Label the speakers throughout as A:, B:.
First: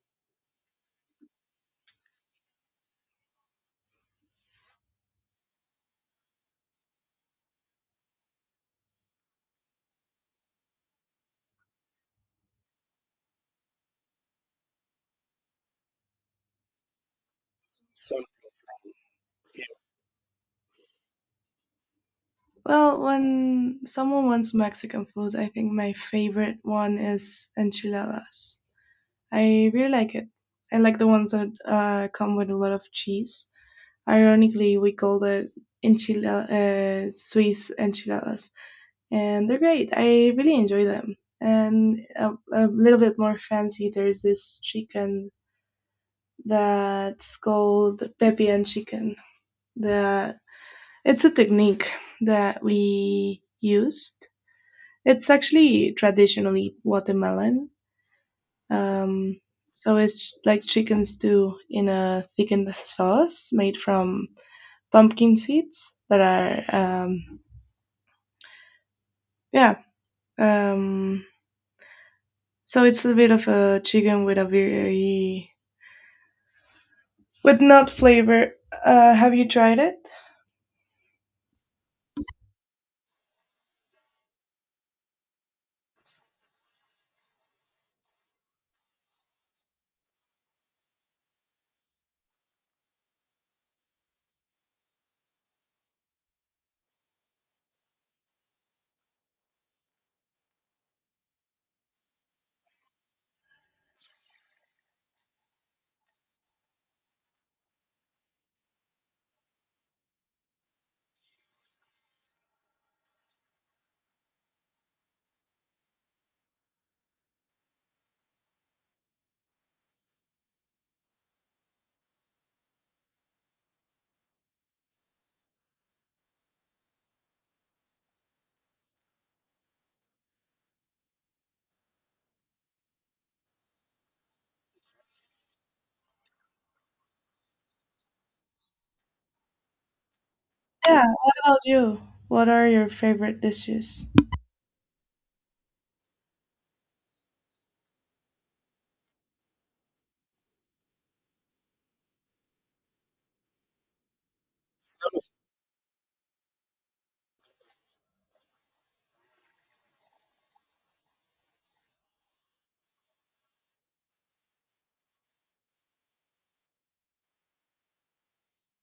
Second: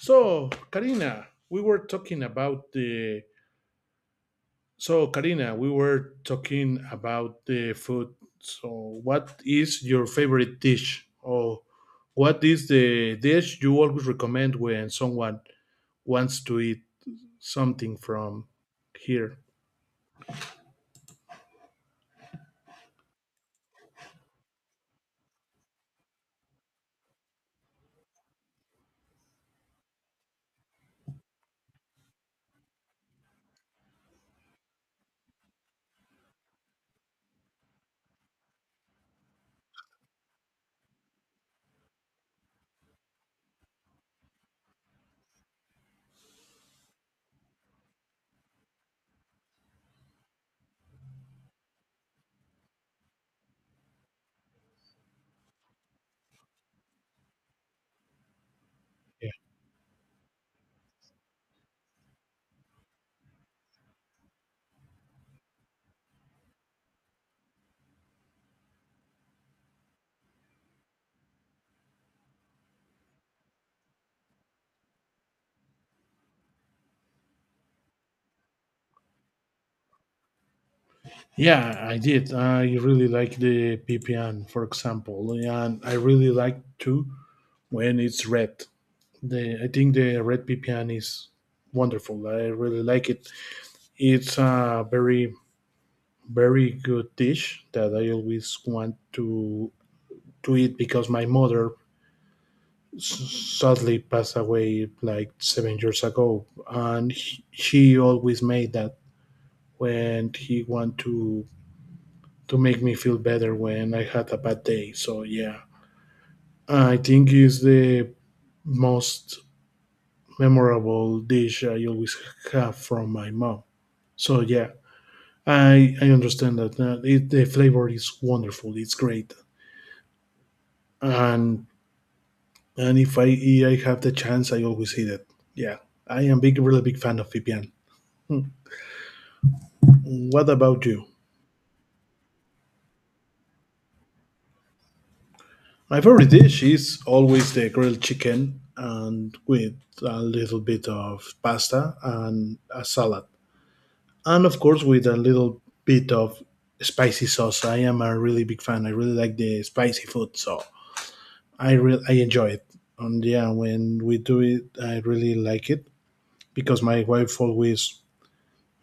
A: So, Karina, we were talking about the. So, Karina, we were talking about the food. So, what is your favorite dish, or what is the dish you always recommend when someone wants to eat something
B: So
A: from here?
B: Well, when someone wants Mexican food, I think my favorite one is enchiladas. I really like it. I like the ones that come with a lot of cheese. Ironically, we call it Swiss enchiladas, and they're great. I really enjoy them. And a little bit more fancy, there's this chicken that's called pepian chicken. That it's a technique that we used. It's actually traditionally watermelon.
A: Yeah,
B: Um, so it's like chicken stew in a thickened sauce made from pumpkin seeds that are, um, yeah. Um, so it's a bit of a chicken with a with nut flavor. Have you tried it?
A: yeah, I did. I really like the pipian, for example, and I really like too when it's red. The I think the red pipian is wonderful. I really like it. It's a very good dish that I always want to eat because my mother sadly passed away like 7 years ago, and she always made that when he want to make me feel better when I had a bad day. So yeah, I think it's the most memorable dish I always have from my mom. So yeah, I understand that the flavor is wonderful. It's great. and and if I have the chance, I always hit it. Yeah, I am really big fan of VPN. Hmm. What about
B: Yeah.
A: you?
B: What about you? What are your favorite dishes?
A: My favorite dish is always the grilled chicken and with a little bit of pasta and a salad, and of course with a little bit of spicy sauce. I am a really big fan. I really like the spicy food, so I enjoy it. And yeah, when we do it, I really like it because my wife always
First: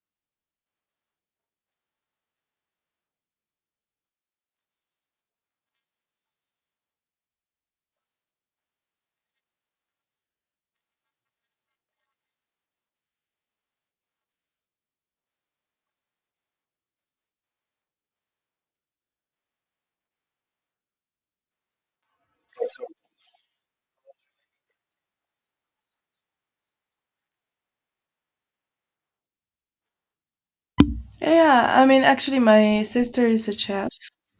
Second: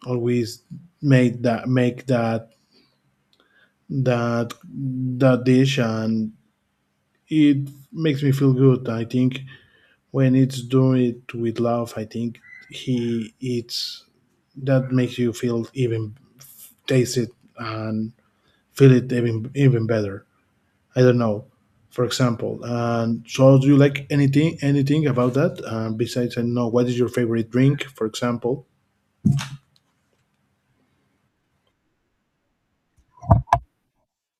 A: always make that that dish, and it makes me feel good. I think when it's doing it with love, I think he eats that makes you feel even, taste it, and feel it even better. I don't know, for example. And so, do you like anything about that, besides, I don't know, what is your favorite drink, for example?
B: Yeah, I mean, actually, my sister is a chef.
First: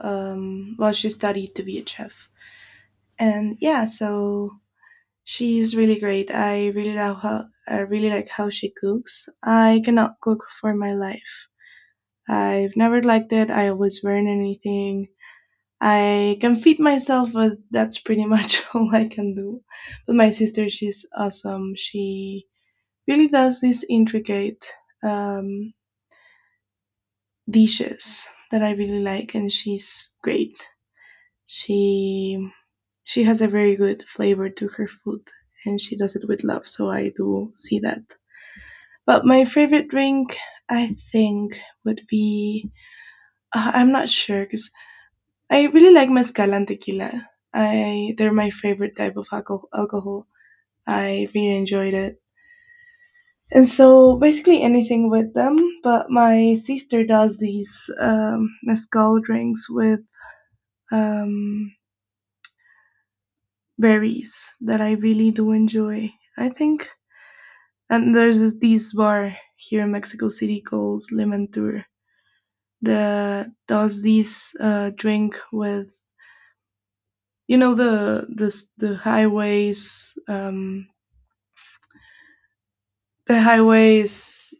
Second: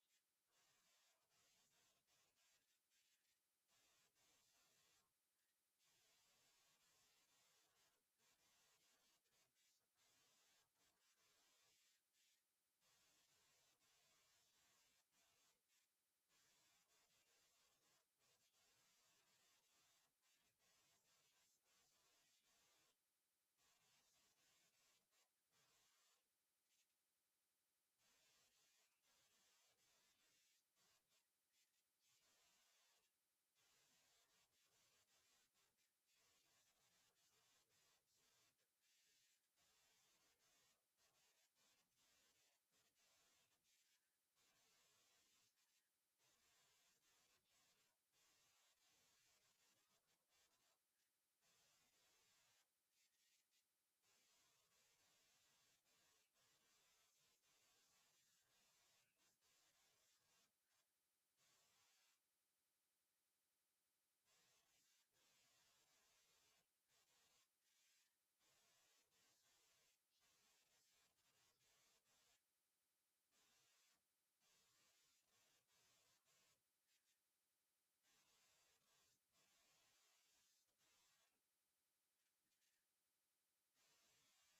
B: Well, she studied to be a chef, and yeah, so she is really great. I really like how she cooks. I cannot cook for my life. I've never liked it. I always burn anything. I can feed myself, but that's pretty much all I can do. But my sister, she's awesome. She really does these intricate um, dishes that I really like, and she's great. She she has a very good flavor to her food, and she does it with love. So I do see that. But my favorite drink, I think, would be I'm not sure because I really like mezcal and tequila. I they're my favorite type of alcohol. I really enjoyed it, and so basically anything with them. But my sister does these mezcal drinks with um, berries that I really do enjoy. I think, and there's this bar here in Mexico City called Lemon Tour that does this drink with you know the the the highways, the highways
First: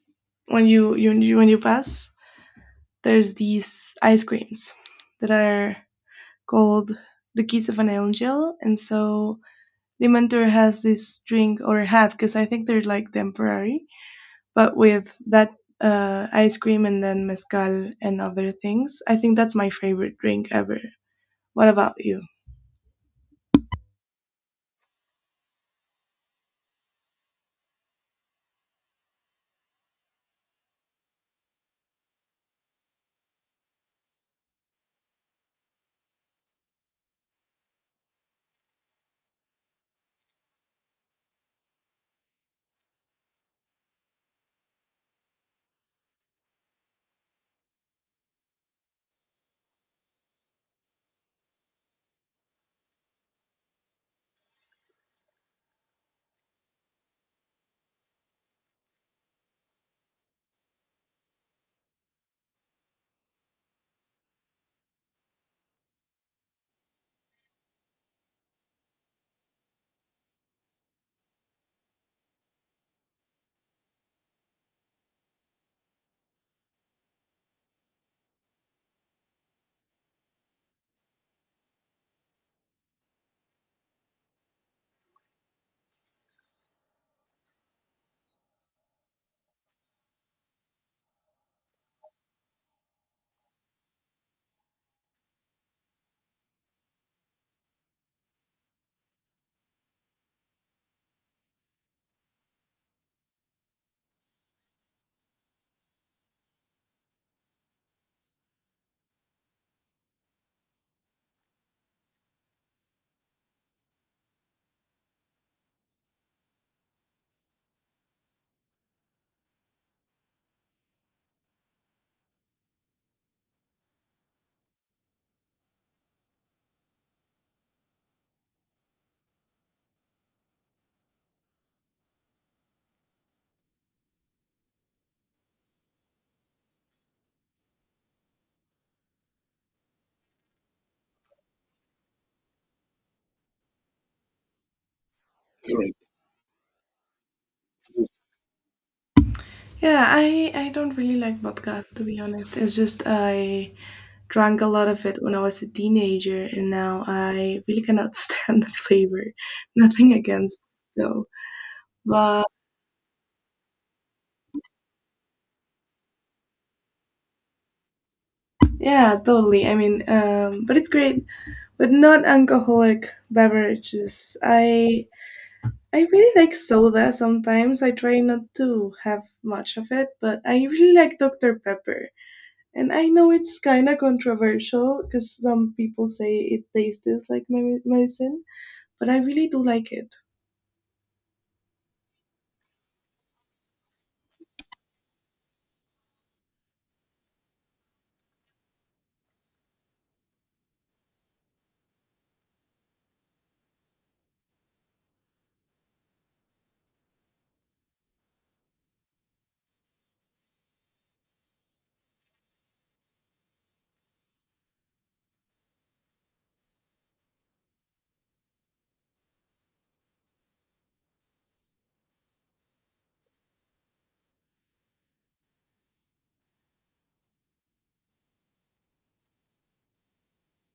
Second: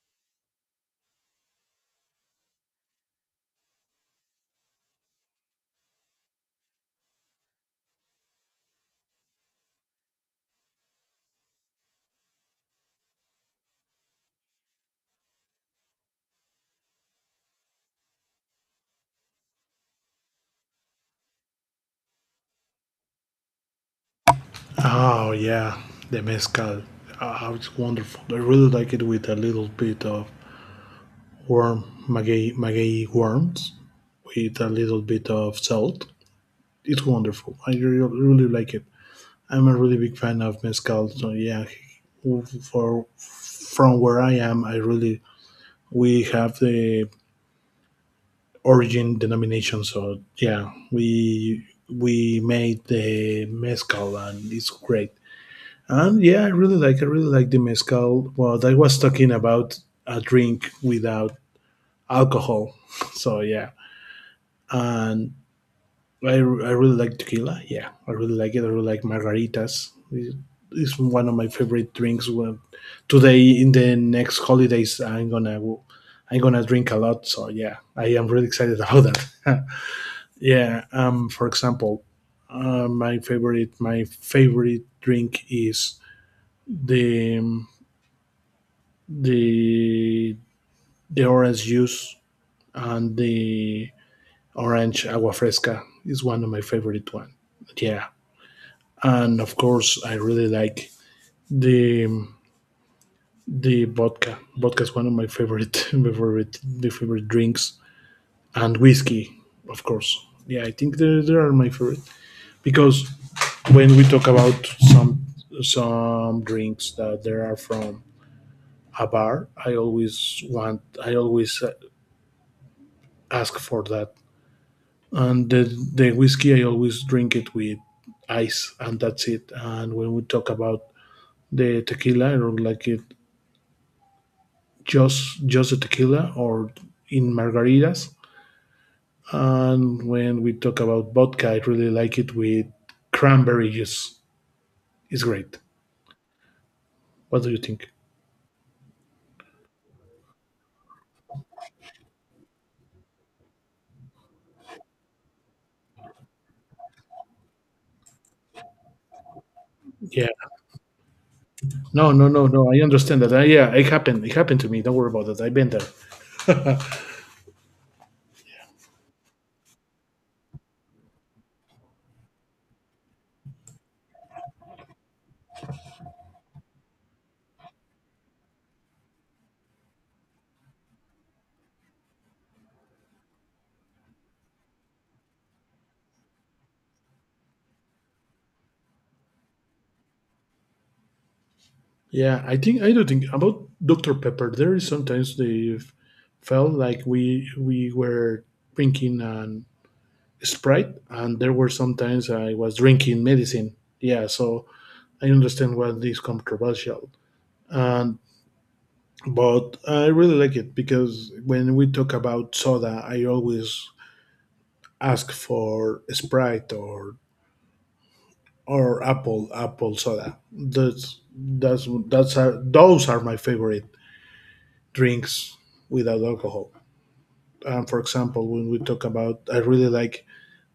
B: when when you pass, there's these ice creams that are called the keys of an angel. And so the mentor has this drink, or had, because I think they're like temporary, but with that ice cream and then mezcal and other things. I think that's my favorite drink ever. What about you?
A: Oh yeah, the mezcal. Oh, it's wonderful. I really like it with a little bit of warm maguey worms, with a little bit of salt. It's wonderful. I really, really like it. I'm a really big fan of mezcal. So yeah, for from where I am, I really, we have the origin denomination. So yeah, we made the mezcal and it's great. And yeah, I really like the mezcal. Well, I was talking about a drink without alcohol. So yeah, and I really like tequila. Yeah, I really like it. I really like margaritas. It's one of my favorite drinks. Well, today in the next holidays, I'm gonna drink a lot. So yeah, I am really excited about that. Yeah. For example, my favorite drink is the um, the the orange juice, and the orange agua fresca is one of my favorite one. Yeah, and of course I really like the the vodka. Vodka is one of my favorite my favorite the favorite drinks, and whiskey, of course. Yeah, I think they are my favorite because when we talk about some some drinks that there are from a bar, I always ask for that. And the whiskey I always drink it with ice, and that's it. And when we talk about the tequila, I don't like it just the tequila or in margaritas. And when we talk about vodka, I really like it with cranberry juice. It's great.
B: Correct.
A: What do you think?
B: Yeah, I don't really like vodka to be honest. It's just I drank a lot of it when I was a teenager, and now I really cannot stand the flavor. Nothing
A: Yeah.
B: against it, though,
A: No, no,
B: but
A: no, no, I understand that. Yeah, it happened. It happened to me. Don't worry about that. I've been there.
B: yeah, totally. I mean, but it's great. But non-alcoholic beverages. I really like soda sometimes. I try not to have much of it, but I really like Dr Pepper. And I know it's kind of controversial because some people say it tastes like medicine, but I really do like it.
A: Yeah, I think I do think about Dr. Pepper. There is sometimes they felt like we were drinking an Sprite, and there were sometimes I was drinking medicine. Yeah, so I understand why this controversial. And But I really like it because when we talk about soda, I always ask for Sprite or apple soda. Those are my favorite drinks without alcohol. For example, when we talk about, I really like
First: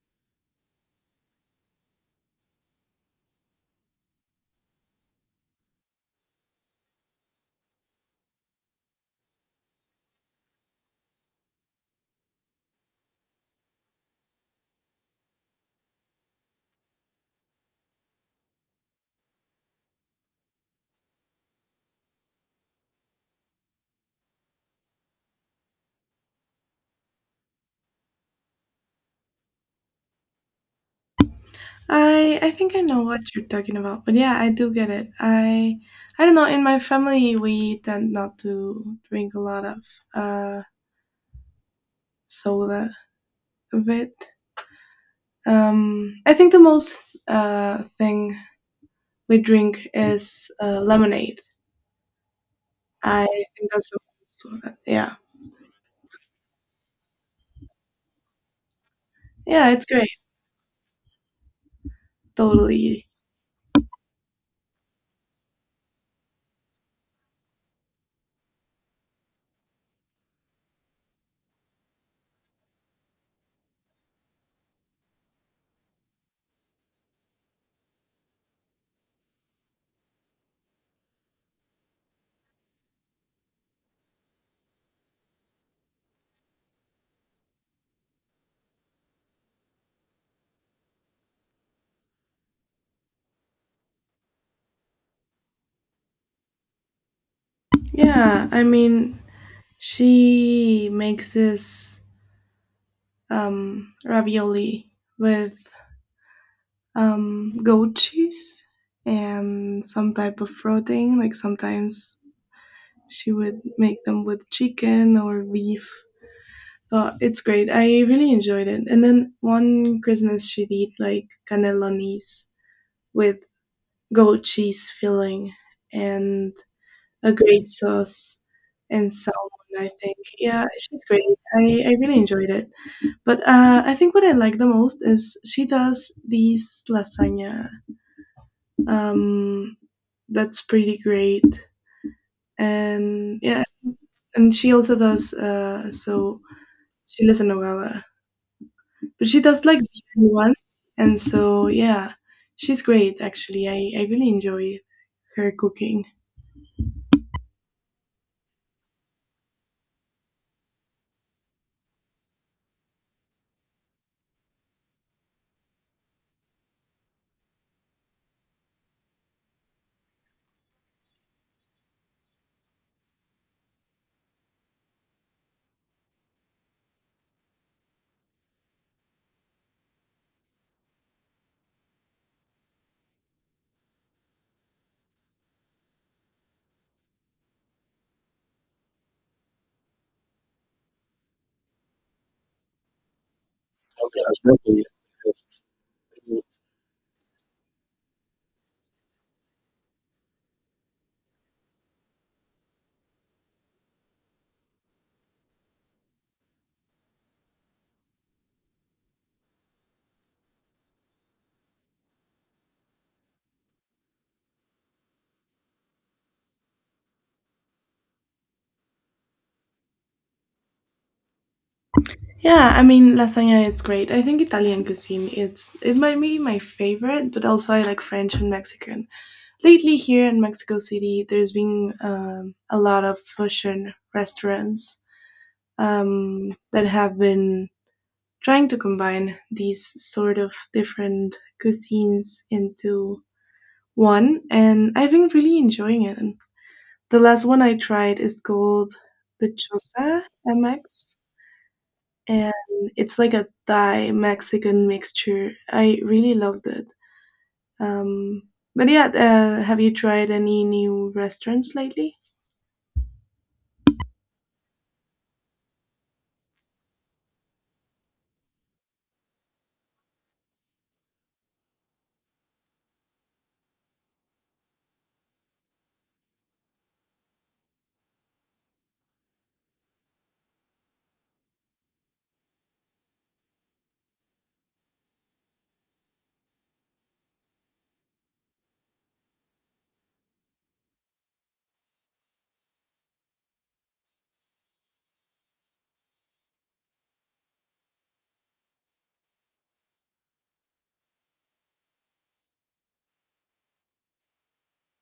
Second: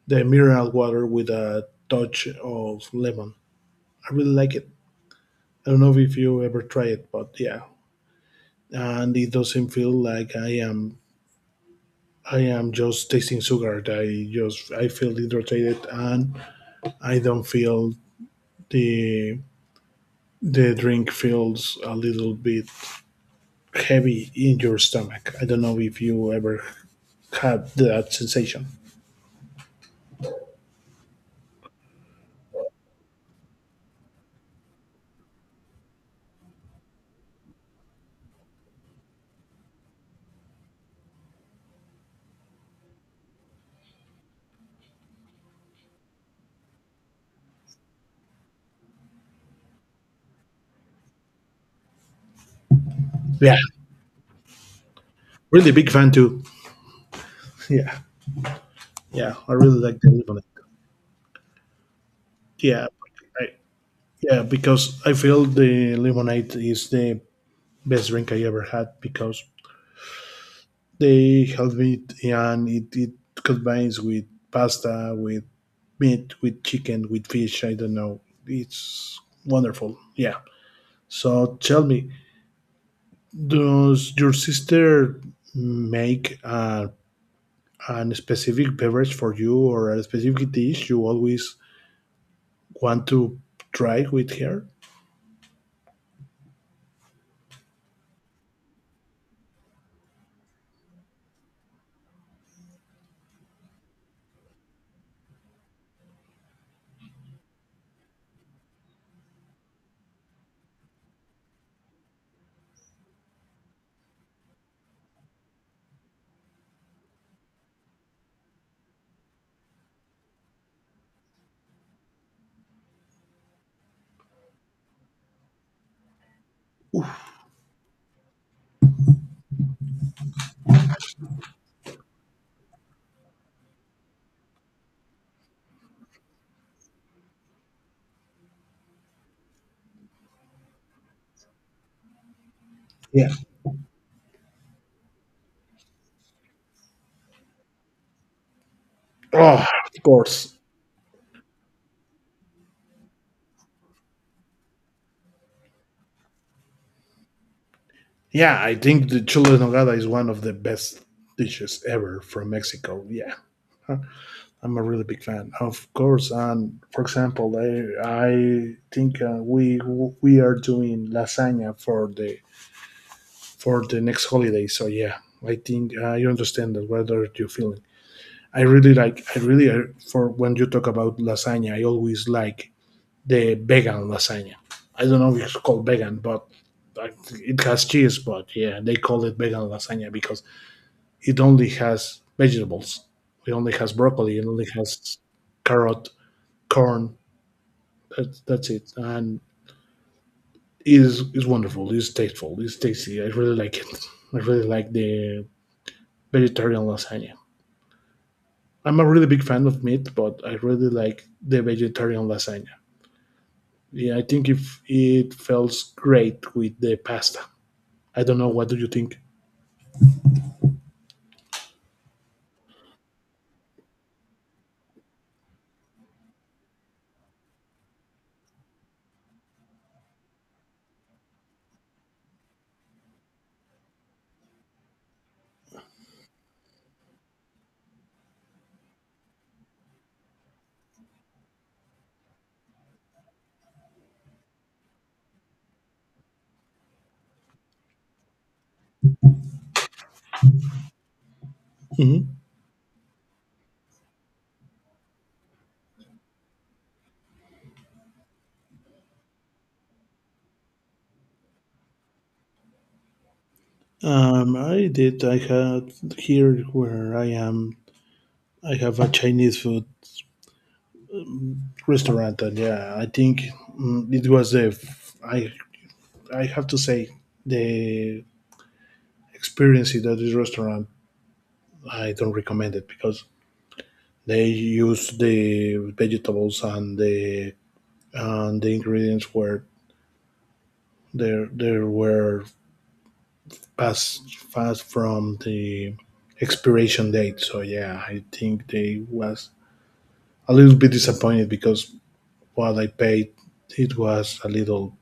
A: the mineral water with a touch of lemon. I really like it. I don't know if you ever try it, but yeah, and it doesn't feel like I am just tasting sugar. I feel hydrated, and I don't feel the the drink feels a little bit heavy in your stomach. I don't know if you ever had that sensation.
B: I think I know what you're talking about, but yeah, I do get it. I don't know. In my family, we tend not to drink a lot of uh, soda. A bit. I think the most thing we drink is lemonade. I
A: Yeah,
B: think that's the most. Yeah,
A: really big fan too. Yeah. Yeah, I
B: yeah,
A: really
B: it's
A: like
B: great.
A: the lemonade. Yeah,
B: Totally.
A: I, yeah, because I feel the lemonade is the best drink I ever had because they help me, it combines with pasta, with meat, with chicken, with fish. I don't know. It's wonderful. Yeah. So tell me, does your sister make a specific beverage for you or a specific dish you always want to try with her?
B: Yeah, I mean, she makes this ravioli with goat cheese and some type of protein. Like sometimes she would make them with chicken or beef. But it's great. I really enjoyed it. And then one Christmas she did like canelones with goat cheese filling and a great sauce and salmon, I think. Yeah, she's great. I really enjoyed it. But I think what I like the most is she does these lasagna. Um, that's pretty great,
A: Yeah.
B: and yeah, and she also does. So she lives in Nogala, but she does
A: Oh,
B: like
A: of
B: vegan
A: course.
B: ones, and so yeah, she's great. Actually, I really enjoy her cooking.
A: Yeah, I think the chile en nogada is one of the best dishes ever from Mexico. Yeah, huh, I'm a really big fan, of course. And for example, I think we are doing lasagna for the next holiday. So yeah, I think you understand that whether you're feeling. I really like. I really for when you talk about lasagna, I always like the vegan lasagna. I don't know if it's called vegan, but like, it has cheese. But yeah, they call it vegan lasagna because it only has vegetables. It only has broccoli. It only has carrot, corn. That's it. And it is wonderful. It's tasteful. It's tasty. I really like it. I really like the vegetarian lasagna. I'm a really big fan of meat, but I really like the vegetarian lasagna. Yeah, I think if it feels great with the pasta. I don't know. What do you think?
B: Yeah, I mean lasagna. It's great. I think Italian cuisine. It's it might be my favorite, but also I like French and Mexican. Lately here in Mexico City, there's been a lot of fusion restaurants that have been trying to combine these sort of different cuisines into one, and I've been really enjoying it. The last one I tried is called the Chosa MX,
A: Mhm.
B: and it's like a Thai Mexican mixture. I really loved it. Um, but yeah, have you tried any new restaurants lately?
A: I did. I had here where I am. I have a Chinese food restaurant, and yeah, I think it was I have to say the experience at this restaurant, I don't recommend it because they use the vegetables and the ingredients were There were past fast from the expiration date. So yeah, I think they was a little bit disappointed because what I paid, it was a little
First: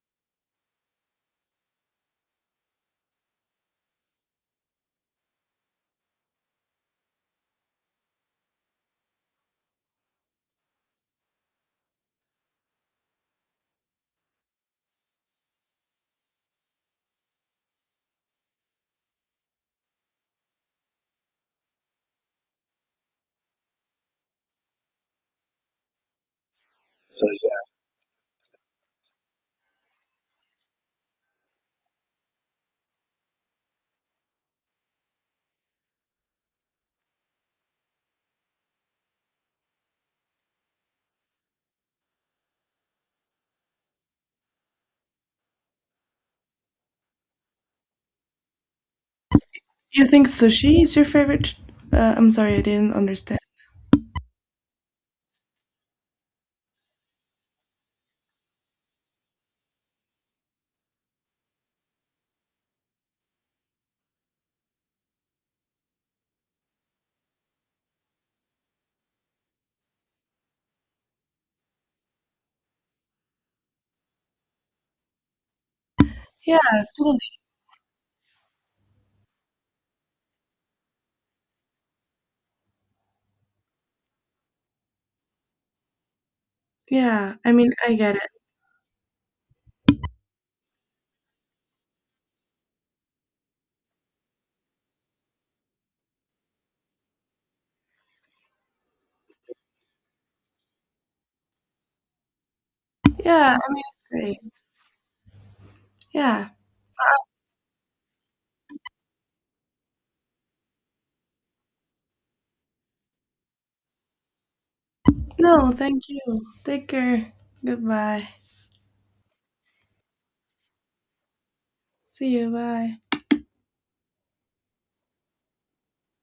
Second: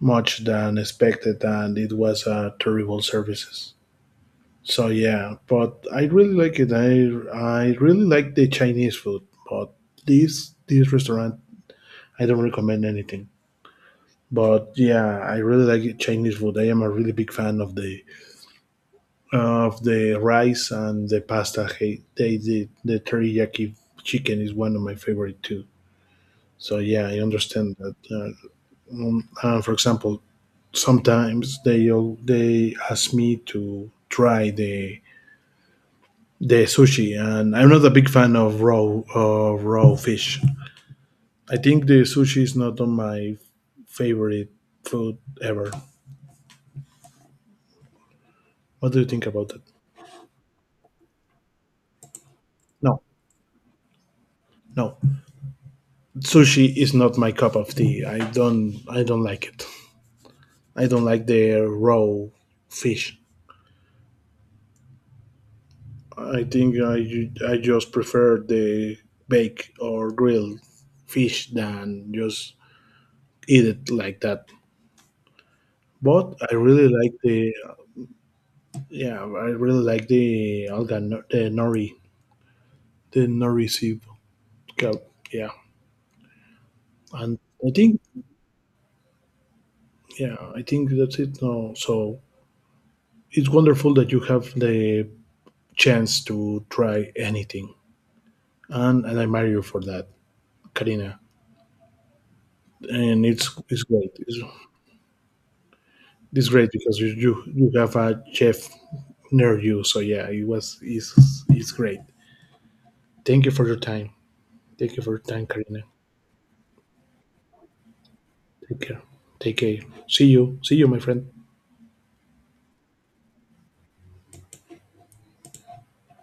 A: much than expected, and it was a terrible services. So yeah, but I really like it. I really like the Chinese food, but this restaurant I don't recommend anything. But yeah, I really like it, Chinese food. I am a really big fan of the rice and the pasta. Hey, they did the teriyaki chicken is one of my favorite too. So yeah, I understand that for example, sometimes they ask me to try the sushi, and I'm not a big fan of raw fish. I think the sushi is not on my favorite food ever. What do you think about that?
B: You think sushi is your favorite? I'm sorry, I didn't
A: No,
B: understand.
A: no, sushi is not my cup of tea. I don't like it. I don't like the raw fish. I think I, ju- I just prefer the bake or grilled fish than just eat it like that. But I
B: Yeah,
A: really like
B: totally.
A: the yeah, I really like the alga no- the nori soup. Go- Yeah,
B: Yeah,
A: and
B: I
A: I
B: mean, I
A: think
B: get it.
A: yeah, I think that's it. No, so it's wonderful that you have the chance to try anything, and I admire you for that, Karina. And
B: Yeah, I'm
A: it's great.
B: great.
A: It's
B: Yeah.
A: great because you have a chef near you. So yeah, it's great. Thank you for your time. Thank you for your time,
B: No,
A: Karina.
B: thank you. Take care. Goodbye.
A: Take care. Take care. See you. See you, my friend.
B: See you. Bye.